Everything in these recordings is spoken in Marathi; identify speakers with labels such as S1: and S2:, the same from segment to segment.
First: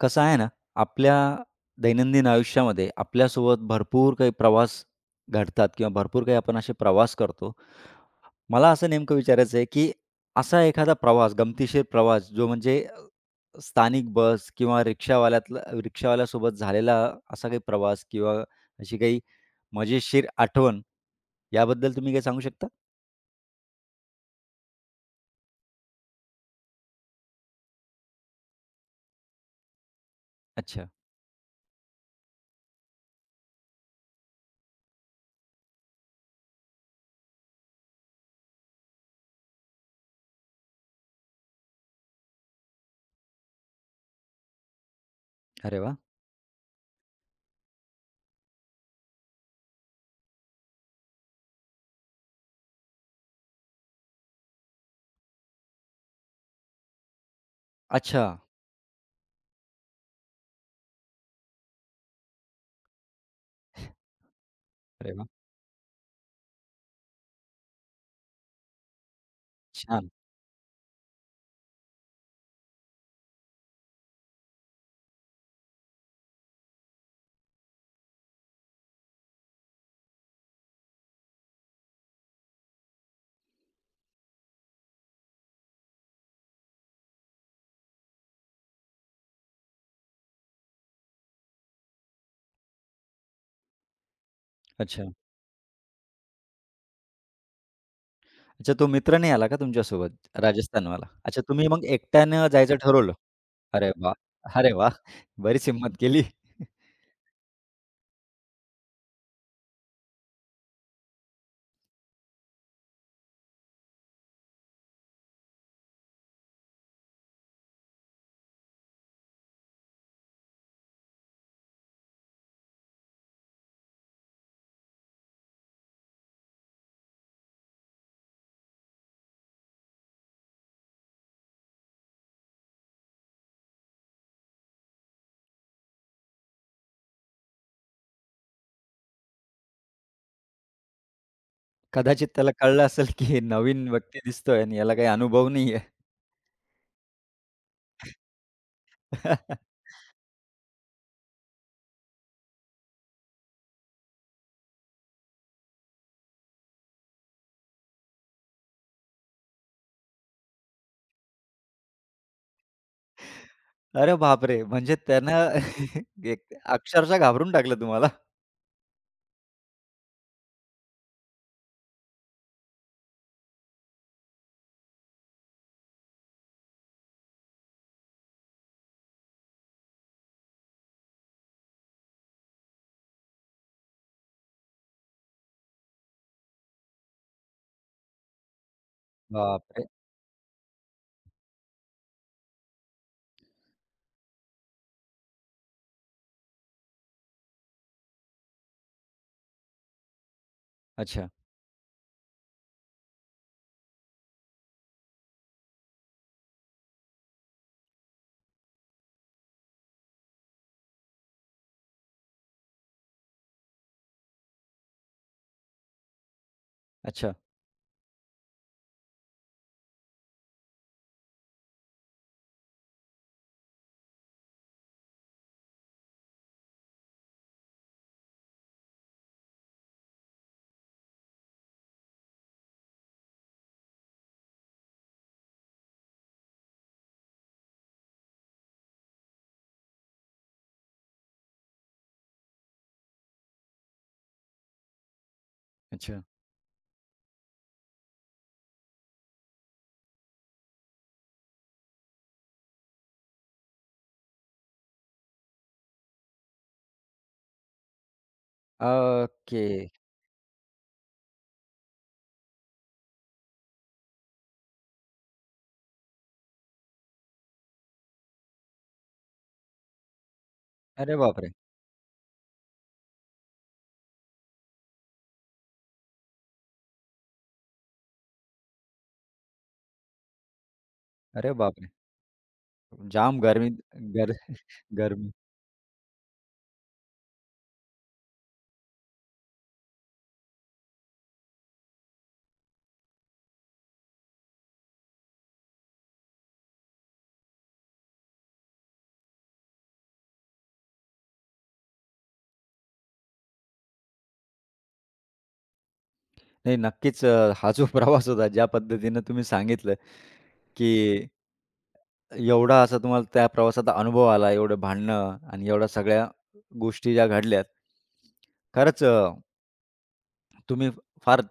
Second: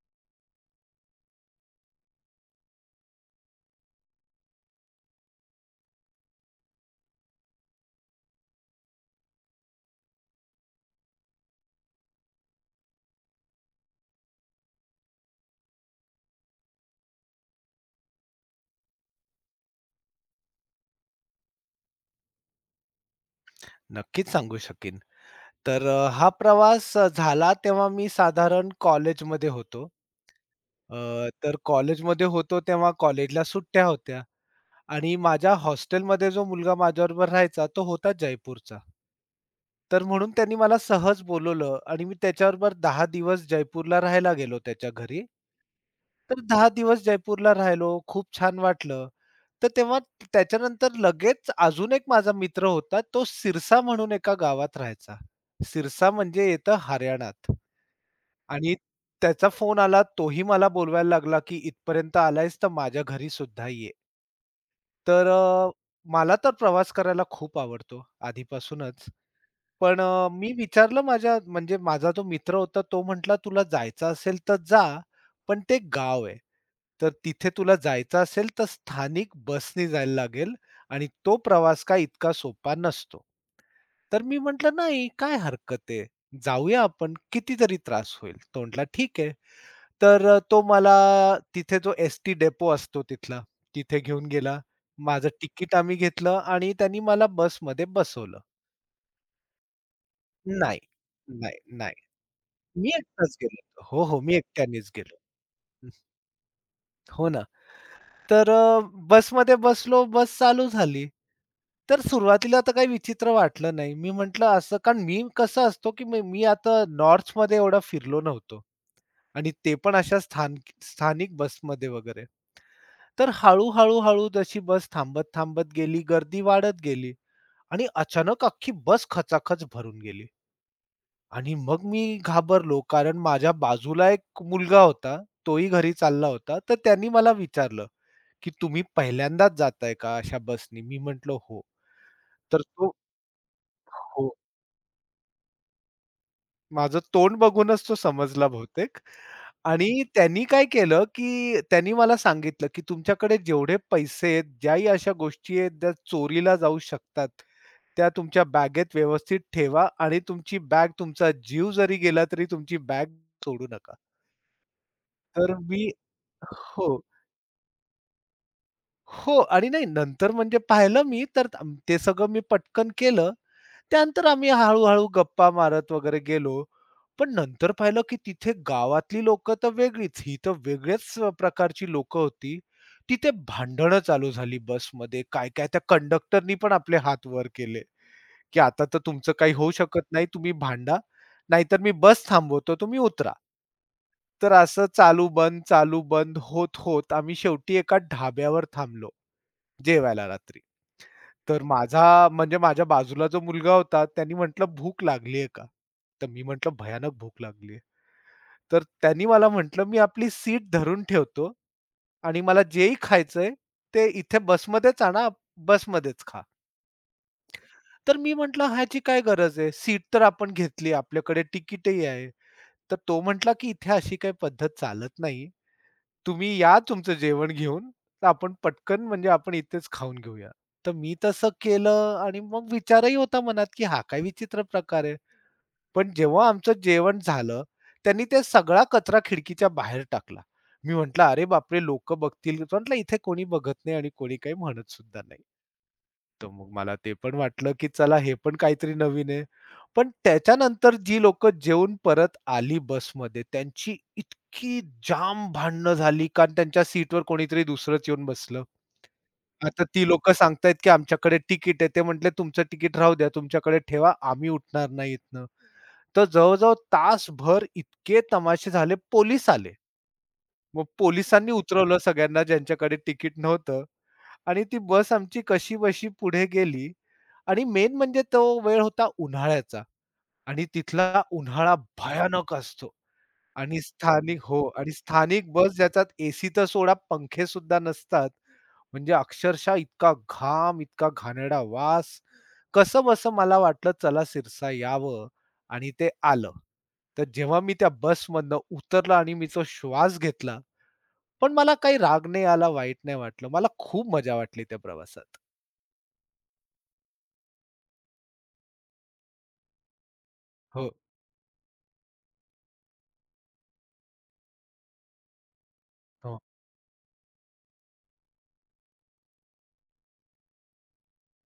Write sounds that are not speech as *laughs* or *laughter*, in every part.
S1: कसं आहे ना, आपल्या दैनंदिन आयुष्यामध्ये आपल्यासोबत भरपूर काही प्रवास घडतात किंवा भरपूर काही आपण असे प्रवास करतो. मला असं नेमकं विचारायचं आहे, की असा एखादा प्रवास, गमतीशीर प्रवास जो म्हणजे स्थानिक बस किंवा रिक्षावाल्यासोबत झालेला असा काही प्रवास किंवा अशी काही मजेशीर आठवण, याबद्दल तुम्ही काही सांगू शकता?
S2: नक्कीच सांगू शकेन. तर हा प्रवास झाला तेव्हा मी साधारण कॉलेजमध्ये होतो.
S1: अच्छा.
S2: अ, तर कॉलेजमध्ये होतो तेव्हा कॉलेजला सुट्ट्या होत्या आणि माझ्या हॉस्टेलमध्ये जो मुलगा माझ्याबरोबर राहायचा तो होता जयपूरचा. तर म्हणून त्यांनी मला सहज बोलावलं आणि मी त्याच्याबरोबर 10 दिवस जयपूरला राहायला गेलो त्याच्या घरी.
S1: अरे वाह!
S2: तर 10 दिवस जयपूरला राहिलो, खूप छान वाटलं. तर तेव्हा त्याच्यानंतर लगेच अजून एक माझा मित्र होता. तो सिरसा म्हणून एका गावात राहायचा. सिरसा म्हणजे येतं हरियाणात
S1: अच्छा.
S2: आणि त्याचा फोन आला. तोही मला बोलवायला लागला, की "इथपर्यंत आलायस तर माझ्या घरी सुद्धा ये."
S1: अरे
S2: तर
S1: वाह!
S2: मला तर प्रवास करायला खूप आवडतो आधीपासूनच. पण
S1: छान.
S2: मी विचारलं माझ्या म्हणजे माझा जो मित्र होता तो म्हटला, "तुला जायचं असेल तर जा, पण ते गाव आहे. तर तिथे तुला जायचं असेल तर स्थानिक बसनी जायला लागेल आणि तो प्रवास काय इतका सोपा नसतो." तर मी म्हटलं, "नाही, काय हरकत आहे, जाऊया आपण, कितीतरी त्रास होईल." तो म्हटला, "ठीक आहे." तर तो मला तिथे जो ST डेपो असतो तिथला, तिथे घेऊन गेला.
S1: अच्छा.
S2: माझं तिकीट आम्ही घेतलं आणि त्यांनी मला बसमध्ये बसवलं.
S1: अच्छा, तो मित्र नाही आला का तुमच्यासोबत राजस्थानवाला? अच्छा,
S2: नाही,
S1: तुम्ही मग
S2: नाही.
S1: एकट्यानं जायचं
S2: मी
S1: ठरवलं.
S2: एकटाच गेलो होतो.
S1: अरे
S2: हो,
S1: वाह!
S2: हो. मी
S1: अरे
S2: एकट्यानेच
S1: वाह!
S2: गेलो.
S1: बरीच हिंमत
S2: *laughs*
S1: केली.
S2: हं, हो ना. तर बसमध्ये बसलो, बस चालू झाली. तर सुरुवातीला तर काही विचित्र वाटलं नाही. मी म्हटलं असं कारण मी कसं असतो, की मी मी आता नॉर्थमध्ये एवढा फिरलो नव्हतो आणि ते पण अशा स्थानिक बसमध्ये वगैरे. तर हळू हळू जशी बस थांबत-थांबत गेली, गर्दी वाढत गेली आणि अचानक अख्खी बस खचाखच भरून गेली. आणि मग मी घाबरलो, कारण माझ्या बाजूला एक मुलगा होता, तोही घरी चालला होता. तर त्यांनी मला विचारलं, "की तुम्ही पहिल्यांदाच जाताय का अशा बसनी?" मी म्हटलं, "हो."
S1: कदाचित त्याला
S2: तर
S1: कळलं
S2: तो
S1: असेल, की नवीन व्यक्ती
S2: हो.
S1: दिसतोय आणि याला काही अनुभव नाहीये.
S2: माझं तोंड बघूनच तो समजला बहुतेक आणि त्यांनी काय केलं, की त्यांनी मला सांगितलं, की "तुमच्याकडे जेवढे पैसे आहेत, ज्याही अशा गोष्टी आहेत, ज्या चोरीला जाऊ शकतात, त्या तुमच्या बॅगेत व्यवस्थित ठेवा आणि तुमची बॅग तुमचा जीव जरी गेला, तरी तुमची बॅग सोडू नका."
S1: अरे बापरे! म्हणजे त्यानं
S2: तर मी
S1: एक
S2: हो.
S1: अक्षरशः घाबरून टाकलं तुम्हाला?
S2: हो आणि नाही नंतर म्हणजे पाहिलं मी तर ते सगळं मी पटकन केलं. त्यानंतर आम्ही हळू-हळू गप्पा मारत वगैरे गेलो. पण नंतर पाहिलं की तिथे गावातली लोकं तर वेगळीच, ही तर वेगळ्याच प्रकारची लोकं होती. तिथे भांडणं चालू झाली बसमध्ये. काय-काय त्या कंडक्टरनी पण आपले हात वर केले, की आता तर तुमचं काही होऊ
S1: बापरे!
S2: शकत नाही. तुम्ही भांडा, नाहीतर मी बस थांबवतो, तुम्ही उतरा. तर असं चालू-बंद, चालू-बंद होत-होत आम्ही शेवटी एका ढाब्यावर थांबलो. जेवायला रात्री.
S1: अच्छा,
S2: तर माझा म्हणजे माझ्या बाजूला जो मुलगा होता त्यांनी म्हटलं, "भूक लागली आहे का?" तर मी म्हटलं, "भयानक भूक लागली तर त्यांनी मला म्हटलं, "मी आपली सीट धरून ठेवतो आणि मला जेही खायचंय ते इथे बसमध्येच आणा, बसमध्येच खा."
S1: अच्छा,
S2: तर मी म्हटलं, "ह्याची काय गरज आहे? सीट तर आपण घेतली, आपल्याकडे तिकीटही आहे." तर तो म्हटला, की "इथे अशी काही पद्धत चालत नाही. तुम्ही या तुमचं जेवण घेऊन, तर आपण पटकन म्हणजे आपण इथेच खाऊन घेऊया." तर मी तसं केलं आणि मग विचारही होता मनात, की हा काय विचित्र प्रकार आहे. पण जेव्हा आमचं जेवण झालं, त्यांनी ते सगळा कचरा खिडकीच्या बाहेर टाकला. मी म्हटलं, "अरे बापरे! लोकं बघतील." म्हटलं, "इथे कोणी बघत नाही आणि कोणी काही म्हणत सुद्धा नाही."
S1: अच्छा.
S2: तर मग मला ते पण वाटलं, की चला हे पण काहीतरी नवीन आहे. पण त्याच्यानंतर जी लोकं जेवून परत आली बसमध्ये, त्यांची इतकी जाम भांडणं झाली, कारण त्यांच्या सीटवर कोणीतरी दुसरंच येऊन बसलं.
S1: ओके.
S2: आता ती लोकं सांगतायत, की "आमच्याकडे तिकीट आहे." ते म्हटले, "तुमचं तिकीट राहू द्या, तुमच्याकडे ठेवा, आम्ही उठणार नाही इथनं." तर जवळ तासभर इतके तमाशे झाले. पोलीस आले. मग
S1: अरे बापरे!
S2: पोलिसांनी उतरवलं सगळ्यांना, ज्यांच्याकडे तिकीट नव्हतं. आणि ती बस आमची कशी बशी पुढे गेली आणि मेन म्हणजे तो वेळ होता उन्हाळ्याचा आणि तिथला
S1: अरे
S2: उन्हाळा
S1: बापरे!
S2: भयानक असतो
S1: जाम गरमी
S2: आणि
S1: गर
S2: स्थानिक हो आणि
S1: गरमी.
S2: स्थानिक बस ज्याच्यात AC तर सोडा पंखे सुद्धा नसतात. म्हणजे अक्षरशः इतका घाम, इतका घाणेरडा वास. कसंबसं मला वाटलं चला सिरसा यावं आणि ते आलं. तर जेव्हा मी त्या बसमधनं उतरलो आणि मी तो श्वास घेतला, पण मला काही राग नाही आला, वाईट नाही वाटलं. मला खूप मजा वाटली त्या प्रवासात.
S1: नाही नक्कीच हा जो प्रवास होता ज्या पद्धतीनं तुम्ही सांगितलं,
S2: हो,
S1: की एवढा असा तुम्हाला त्या प्रवासाचा अनुभव आला, एवढं भांडणं आणि एवढ्या सगळ्या
S2: हो,
S1: गोष्टी ज्या घडल्यात. खरंच तुम्ही फार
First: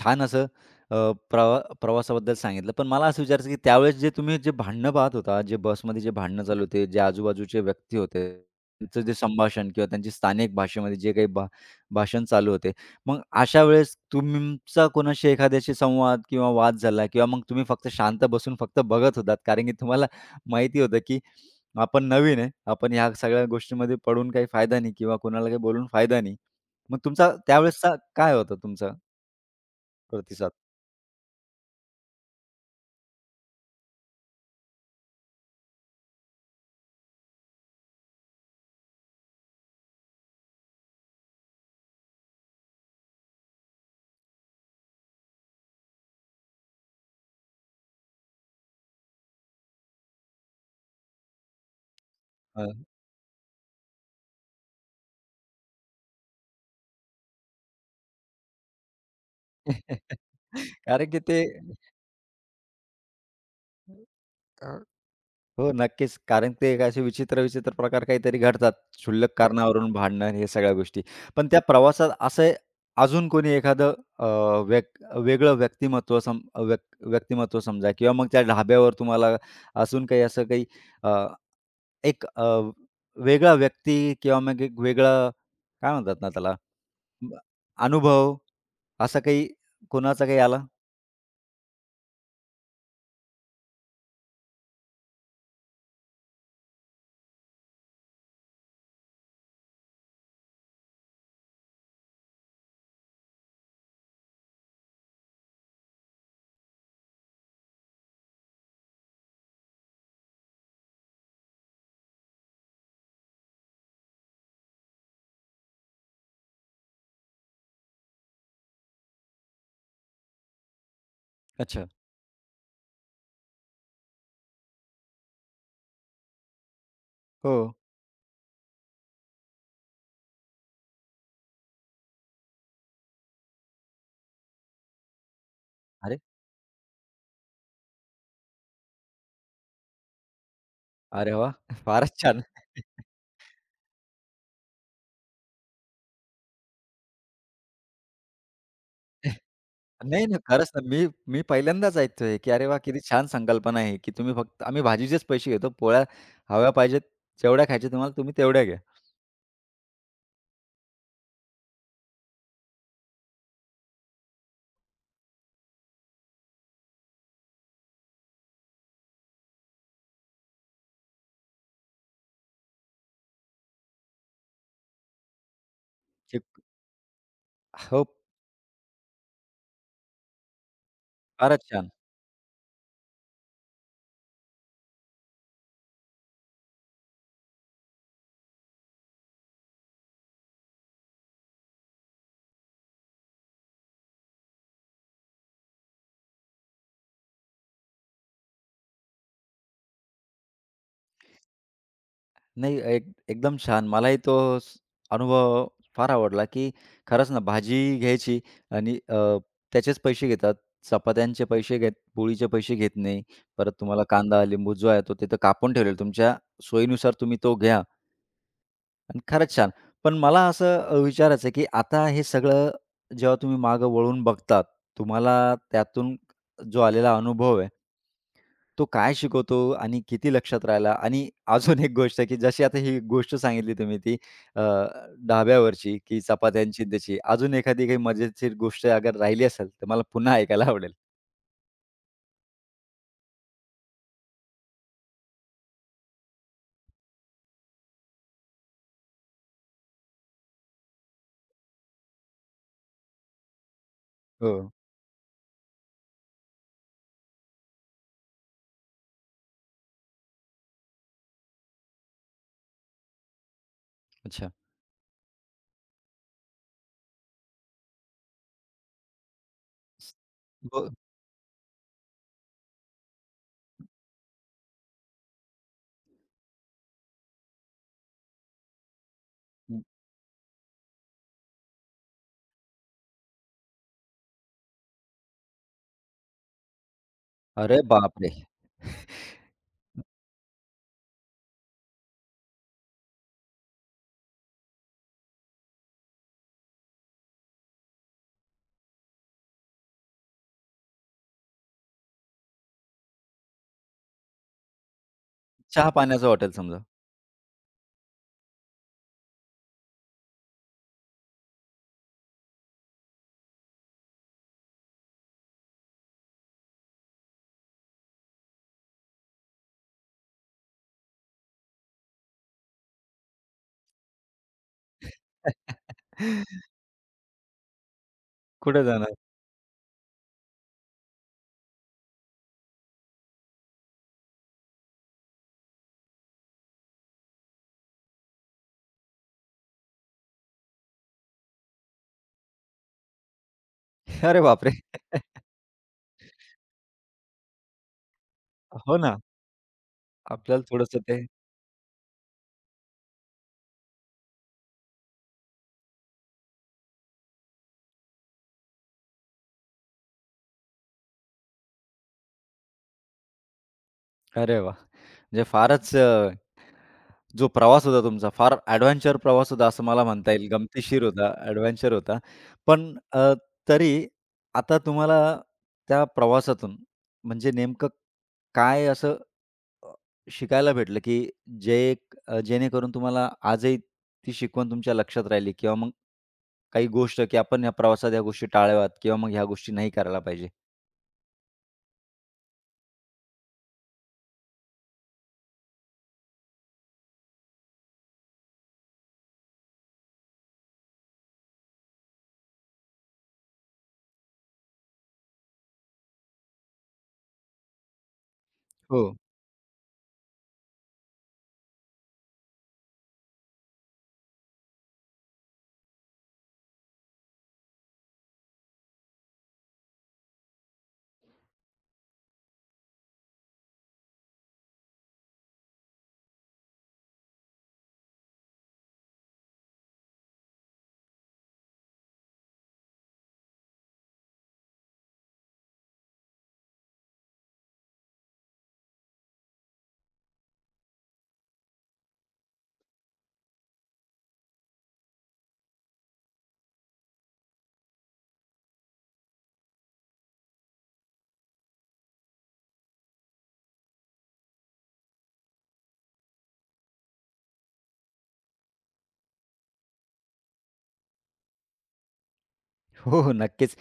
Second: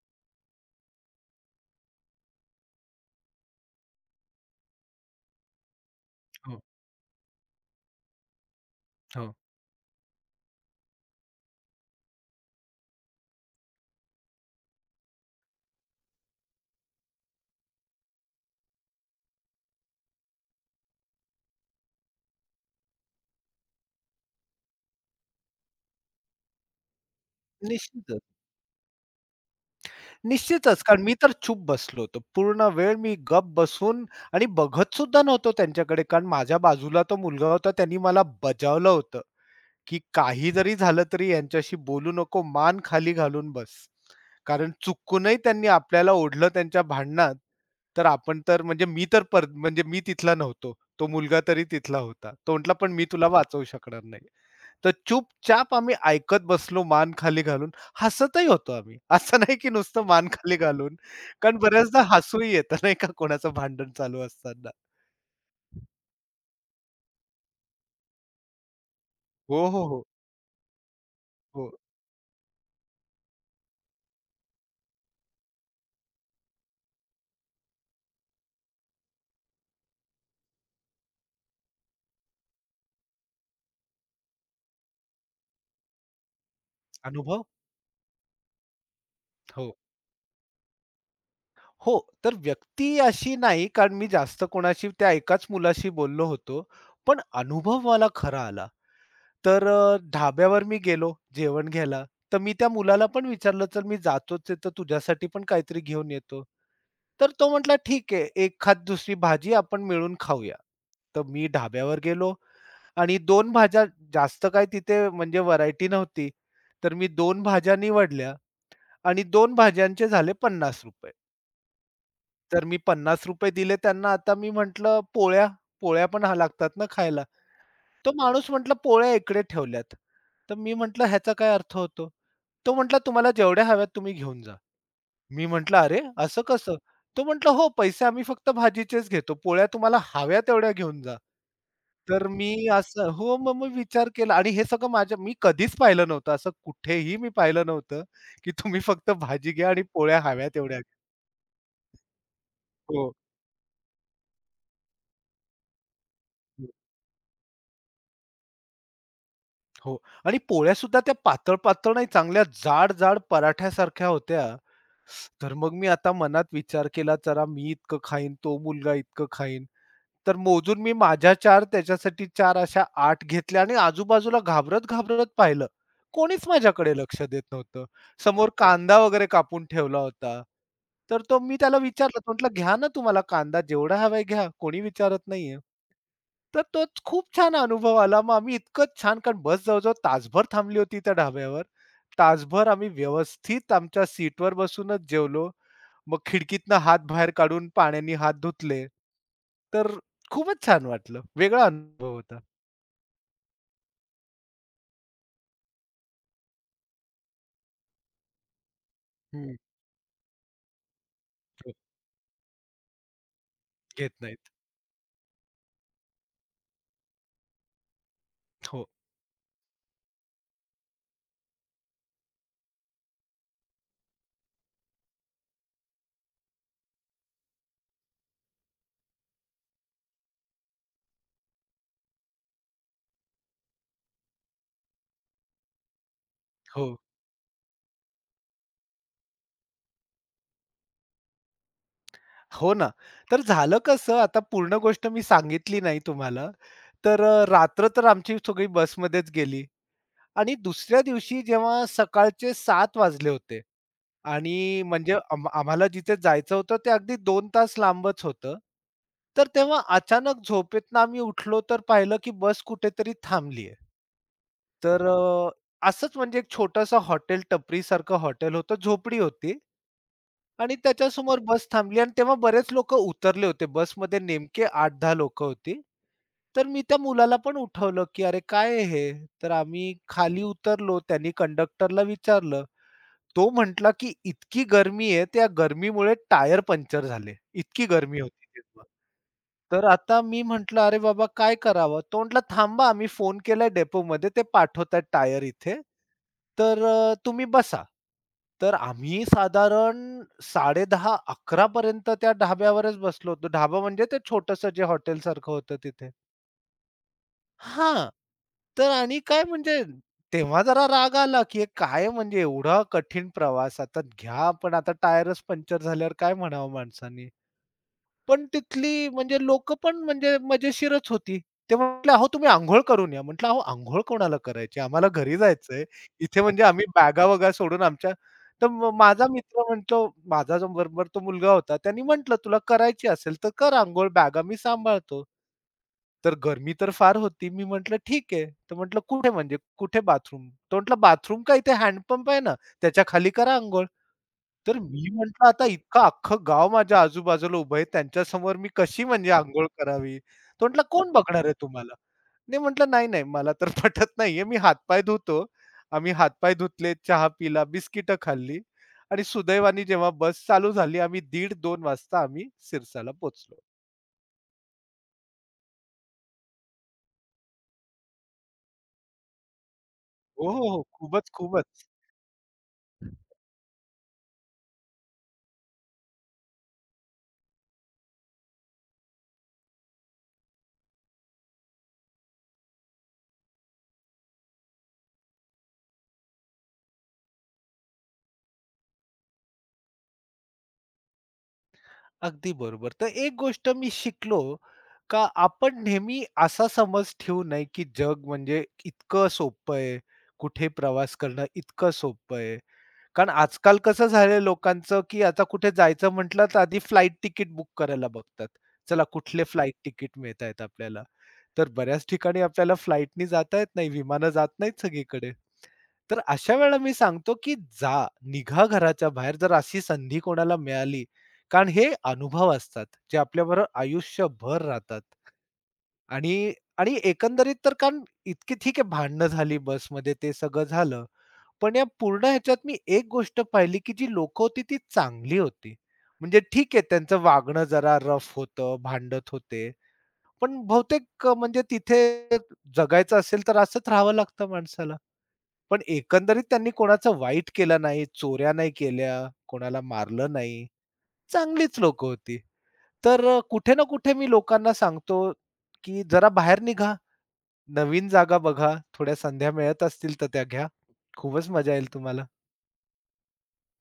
S1: छान असं अ, प्रवासाबद्दल सांगितलं. पण मला असं विचारायचं, की त्यावेळेस जे तुम्ही भांडणं पाहत होता, जे बसमध्ये जे भांडणं
S2: हो,
S1: चालू होते, जे आजूबाजूचे व्यक्ती होते, त्यांचं जे
S2: हो.
S1: संभाषण किंवा त्यांची स्थानिक भाषेमध्ये जे काही भाषण चालू होते. मग अशा वेळेस तुमचा कोणाशी एखाद्याशी संवाद किंवा वाद झाला किंवा मग तुम्ही फक्त शांत बसून फक्त बघत होतात. कारण की तुम्हाला माहिती होतं, की आपण नवीन आहे. आपण ह्या सगळ्या गोष्टींमध्ये पडून काही फायदा नाही किंवा कोणाला काही बोलून फायदा नाही. मग तुमचा त्यावेळेसचा
S2: निश्चितच.
S1: काय होता तुमचा प्रतिसाद?
S2: निश्चितच. कारण मी तर चुप बसलो होतो. पूर्ण वेळ मी गप्प बसून आणि बघत सुद्धा नव्हतो त्यांच्याकडे. कारण माझ्या बाजूला तो मुलगा होता. त्यांनी मला बजावलं होतं, की काही जरी झालं तरी यांच्याशी बोलू नको. मान खाली घालून बस. कारण चुकूनही त्यांनी आपल्याला ओढलं त्यांच्या भांडणात, तर आपण तर म्हणजे मी तर म्हणजे मी तिथला नव्हतो. तो मुलगा तरी तिथला होता. तो म्हटला,
S1: हां.
S2: "पण मी तुला वाचवू शकणार नाही." तर चुपचाप आम्ही ऐकत बसलो मान खाली घालून. हसतही होतो आम्ही. *laughs* असं नाही की नुसतं मान खाली
S1: *laughs*
S2: घालून.
S1: कारण की ते
S2: कारण बऱ्याचदा हसूही येतं नाही का कोणाचं भांडण चालू असताना.
S1: हो, नक्कीच. कारण ते काय असे विचित्र-विचित्र प्रकार काहीतरी घडतात. क्षुल्लक
S2: हो, हो,
S1: कारणावरून
S2: हो.
S1: भांडणं हे सगळ्या गोष्टी. पण त्या
S2: हो.
S1: प्रवासात असे अजून कोणी एखादं अ, व्यक वेगळं व्यक्तिमत्व व्यक व्यक्तिमत्व समजा किंवा मग त्या ढाब्यावर तुम्हाला अजून काही असं काही एक वेगळा व्यक्ती किंवा मग एक वेगळा काय म्हणतात ना त्याला, ब
S2: अनुभव?
S1: अनुभव असा काही
S2: हो.
S1: कोणाचा काही आला?
S2: हो. तर व्यक्ती अशी नाही कारण मी जास्त कोणाशी त्या एकाच मुलाशी बोललो होतो. पण अनुभव मला खरा आला. तर ढाब्यावर मी गेलो जेवण घ्यायला. तर मी त्या मुलाला पण विचारलं, "चल मी जातोच आहे तर तुझ्यासाठी पण काहीतरी घेऊन येतो." तर तो म्हटला, "ठीक आहे, एखाद दुसरी भाजी आपण मिळून खाऊया." तर मी ढाब्यावर गेलो आणि दोन भाज्या जास्त काय तिथे म्हणजे व्हरायटी नव्हती. तर मी 2 भाज्या निवडल्या आणि 2 भाज्यांचे झाले ₹50.
S1: अच्छा.
S2: तर मी ₹50 दिले त्यांना. आता मी म्हटलं, "पोळ्या, पोळ्या पण हा लागतात ना खायला."
S1: हो.
S2: तो माणूस म्हटला, "पोळ्या इकडे ठेवल्यात." तर मी म्हटलं, "ह्याचा काय अर्थ होतो?" तो म्हटला, "तुम्हाला जेवढ्या हव्यात तुम्ही घेऊन जा." मी म्हटलं, "अरे,
S1: अरे,
S2: असं कसं?" तो म्हटला, "हो, पैसे आम्ही फक्त भाजीचेच घेतो. पोळ्या तुम्हाला हव्या तेवढ्या घेऊन जा."
S1: अरे वाह! फारच
S2: तर
S1: छान.
S2: मी असं हो, मग मी विचार केला आणि हे सगळं माझ्या मी कधीच पाहिलं नव्हतं. असं कुठेही मी पाहिलं नव्हतं, की तुम्ही फक्त
S1: *laughs*
S2: भाजी घ्या आणि पोळ्या
S1: नाही, नाही.
S2: हव्या
S1: खरंच
S2: तेवढ्या
S1: ना.
S2: घ्या.
S1: मी मी पहिल्यांदाच ऐकतोय, की अरे वाह! किती
S2: हो,
S1: छान संकल्पना आहे, की तुम्ही फक्त आम्ही भाजीचेच पैसे घेतो. पोळ्या
S2: हो,
S1: हव्या पाहिजेत, जेवढ्या खायच्या तुम्हाला, तुम्ही तेवढ्या घ्या.
S2: हो. आणि पोळ्यासुद्धा त्या पातळ-पातळ नाही, चांगल्या जाड-जाड पराठ्यासारख्या होत्या. तर मग मी आता मनात विचार केला, "जरा मी इतकं खाईन, तो मुलगा इतकं खाईन." तर मोजून मी माझ्या 4 त्याच्यासाठी 4 अशा 8 घेतल्या आणि आजूबाजूला घाबरत-घाबरत पाहिलं.
S1: हे
S2: कोणीच माझ्याकडे लक्ष देत नव्हतं.
S1: हो,
S2: समोर कांदा वगैरे कापून ठेवला होता. तर तो मी
S1: फारच
S2: त्याला
S1: छान.
S2: विचारलं म्हटलं, "घ्या ना तुम्हाला कांदा जेवढा हवाय घ्या, कोणी विचारत नाहीये." तर तो खूप छान अनुभव आला. मग आम्ही इतकं छान कारण बस जवळ तासभर थांबली होती त्या ढाब्यावर. तासभर आम्ही व्यवस्थित आमच्या सीटवर बसूनच जेवलो. मग खिडकीतनं हात बाहेर काढून पाण्याने हात धुतले. तर खूपच छान वाटलं. वेगळा अनुभव होता.
S1: नाही, एक एकदम छान. मलाही तो स अनुभव फार आवडला, की खरंच ना भाजी घ्यायची आणि
S2: हं.
S1: त्याचेच पैसे घेतात. चपात्यांचे
S2: हो.
S1: पैसे घेत पोळीचे पैसे घेत नाही. परत तुम्हाला
S2: घेत नाहीत.
S1: कांदा, लिंबू जो आहे तो तिथं कापून ठेवलेला. तुमच्या सोयीनुसार तुम्ही तो घ्या.
S2: हो,
S1: आणि खरंच छान. पण मला असं विचारायचं आहे, की आता हे सगळं जेव्हा तुम्ही मागे वळून बघतात, तुम्हाला त्यातून जो आलेला अनुभव आहे, तो काय शिकवतो आणि किती लक्षात राहिला? आणि *laughs* अजून एक गोष्ट आहे, की जशी आता ही गोष्ट सांगितली तुम्ही ती अ, ढाब्यावरची, की चपात्यांची आणि
S2: हो.
S1: त्याची. अजून एखादी काही मजेशीर गोष्ट अगर राहिली असेल, तर मला पुन्हा ऐकायला आवडेल.
S2: हो ना. तर झालं कसं आता पूर्ण गोष्ट मी सांगितली नाही तुम्हाला. तर रात्र तर आमची सगळी बसमध्येच गेली. आणि दुसऱ्या दिवशी जेव्हा सकाळचे 7 वाजले होते
S1: हो.
S2: आणि म्हणजे आम्हाला जिथे जायचं होतं ते अगदी 2 तास लांबच होतं. तर तेव्हा अचानक झोपेतनं आम्ही उठलो तर पाहिलं की बस कुठेतरी थांबलीये.
S1: अच्छा.
S2: तर असंच म्हणजे एक छोटंसं हॉटेल टपरीसारखं हॉटेल होतं, झोपडी होती. आणि
S1: ब
S2: त्याच्यासमोर बस थांबली आणि तेव्हा बरेच लोक उतरले होते. बसमध्ये नेमके 8-10 लोक होती. तर मी त्या मुलाला पण उठवलं, की "अरे, काय आहे हे?" तर आम्ही खाली उतरलो. त्यांनी कंडक्टरला विचारलं. तो म्हटला, की "इतकी गरमी आहे, त्या गरमीमुळे टायर पंक्चर झाले."
S1: अरे
S2: इतकी गरमी
S1: बापरे!
S2: होती तेव्हा. तर आता मी म्हटलं, "अरे बाबा, काय करावं?" तो म्हटला, "थांबा, आम्ही फोन केलाय डेपोमध्ये, ते पाठवतायत टायर इथे. तर तुम्ही बसा." तर आम्ही साधारण 10:30-11 पर्यंत त्या ढाब्यावरच बसलो होतो. ढाबा म्हणजे ते छोटंसं जे हॉटेलसारखं होतं तिथे.
S1: चहा-पाण्याचं हॉटेल समजा.
S2: हां. तर आणि काय म्हणजे तेव्हा जरा राग आला, की हे काय म्हणजे एवढा कठीण प्रवास आता घ्या, पण आता टायरच पंक्चर झाल्यावर काय म्हणावं माणसानी. पण तिथली म्हणजे लोकं पण म्हणजे मजेशीरच होती. ते म्हटले, "अहो तुम्ही अंघोळ करून या." म्हटलं, "अहो अंघोळ कोणाला करायची? आम्हाला घरी जायचंय." इथे म्हणजे
S1: *laughs*
S2: आम्ही बॅगा-वॅगा सोडून आमच्या तर
S1: कुठे जाणार?
S2: माझा मित्र म्हणतो माझा जो बरोबर तो मुलगा होता, त्यांनी म्हटलं, "तुला करायची असेल तर कर अंघोळ, बॅगा मी सांभाळतो." तर गरमी तर फार होती. मी म्हटलं, "ठीक आहे." तर म्हटलं, "कुठे म्हणजे कुठे बाथरूम?" तो म्हटला, "बाथरूम काय इथे हँडपंप आहे ना, त्याच्या खाली करा अंघोळ."
S1: अरे बापरे!
S2: तर मी म्हटलं, "आता इतकं अख्खं गाव माझ्या आजूबाजूला उभं आहे, त्यांच्यासमोर मी
S1: हो
S2: कशी
S1: ना.
S2: म्हणजे अंघोळ करावी?"
S1: आपल्याला
S2: तो म्हटला,
S1: थोडंसं
S2: "कोण
S1: ते
S2: बघणार आहे तुम्हाला?" मी म्हटलं, "नाही, नाही, मला तर *laughs* पटत नाहीये. मी हातपाय धुतो." आम्ही हातपाय धुतले, चहा पिला, बिस्किटं खाल्ली आणि सुदैवाने जेव्हा बस चालू झाली, आम्ही 1:30-2 वाजता आम्ही सिरसाला पोहोचलो.
S1: अरे वाह! म्हणजे फारच जो प्रवास होता तुमचा फार एडव्हेंचर प्रवास होता असं मला म्हणता येईल.
S2: हो, हो, हो.
S1: गमतीशीर
S2: खूपच,
S1: होता,
S2: खूपच.
S1: एडव्हेंचर होता. पण अ, तरी आता तुम्हाला त्या प्रवासातून म्हणजे नेमकं काय असं अ, शिकायला भेटलं, की जे एक जेणेकरून तुम्हाला आजही ती शिकवण तुमच्या लक्षात राहिली किंवा मग काही गोष्ट, की आपण या प्रवासात या गोष्टी टाळाव्यात किंवा मग ह्या गोष्टी नाही करायला पाहिजे?
S2: अगदी बरोबर. तर एक गोष्ट मी शिकलो, का आपण नेहमी असा समज ठेवू नये, की जग म्हणजे इतकं सोपं आहे. कुठे प्रवास करणं इतकं सोपं आहे. कारण आजकाल कसं झालंय लोकांचं, की आता कुठे जायचं म्हटलं, तर आधी फ्लाइट तिकीट बुक करायला बघतात.
S1: हो.
S2: चला कुठले फ्लाइट तिकीट मिळतायत आपल्याला. तर बऱ्याच ठिकाणी आपल्याला फ्लाईटनी जाता येत नाही, विमानं जात नाहीत सगळीकडे. तर अशा वेळेला मी सांगतो, की जा, निघा घराच्या बाहेर जर अशी संधी कोणाला मिळाली. कारण हे अनुभव असतात, जे आपल्याबरोबर आयुष्यभर राहतात. आणि आणि एकंदरीत तर कारण इतकी ठीक आहे भांडणं झाली बसमध्ये, ते सगळं झालं. पण या पूर्ण ह्याच्यात मी एक गोष्ट पाहिली, की जी लोकं होती ती चांगली होती. म्हणजे ठीक आहे त्यांचं वागणं जरा रफ होतं, भांडत होते. पण बहुतेक म्हणजे तिथे जगायचं असेल तर असंच राहावं लागतं माणसाला. पण एकंदरीत त्यांनी कोणाचं वाईट केलं नाही, चोऱ्या नाही केल्या, कोणाला मारलं नाही. चांगलीच लोक होती. तर कुठे ना कुठे मी लोकांना सांगतो, की जरा बाहेर निघा, नवीन जागा बघा, थोड्या संध्या मिळत असतील तर त्या घ्या. खूपच मजा येईल तुम्हाला.
S1: हो, हो. नक्कीच.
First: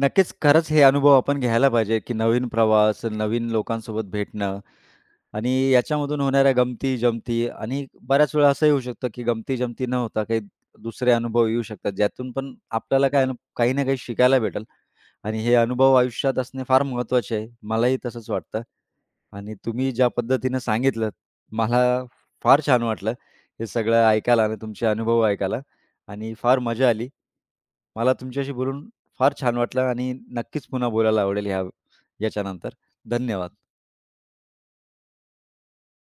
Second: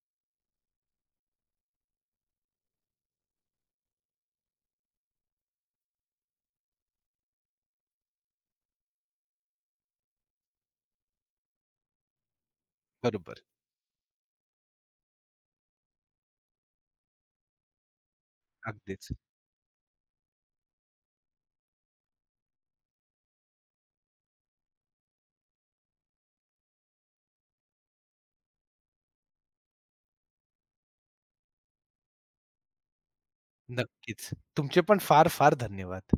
S1: नक्कीच, खरंच हे अनुभव आपण घ्यायला पाहिजे, की नवीन प्रवास, नवीन लोकांसोबत भेटणं आणि याच्यामधून होणाऱ्या गमती-जमती आणि बऱ्याच वेळा असंही होऊ शकतं, की गमती-जमती न होता काही दुसरे अनुभव येऊ शकतात, ज्यातून पण आपल्याला काय ना
S2: बरोबर.
S1: काही ना काही शिकायला भेटेल आणि हे अनुभव आयुष्यात असणे फार महत्त्वाचे आहे. मलाही तसंच वाटतं.
S2: अगदीच.
S1: आणि तुम्ही ज्या पद्धतीनं सांगितलं, मला फार छान वाटलं हे सगळं ऐकायला आणि तुमचे अनुभव ऐकायला आणि फार मजा आली. मला तुमच्याशी बोलून फार छान वाटलं आणि नक्कीच पुन्हा बोलायला आवडेल ह्या याच्यानंतर. धन्यवाद.
S2: नक्कीच. तुमचे पण फार-फार धन्यवाद.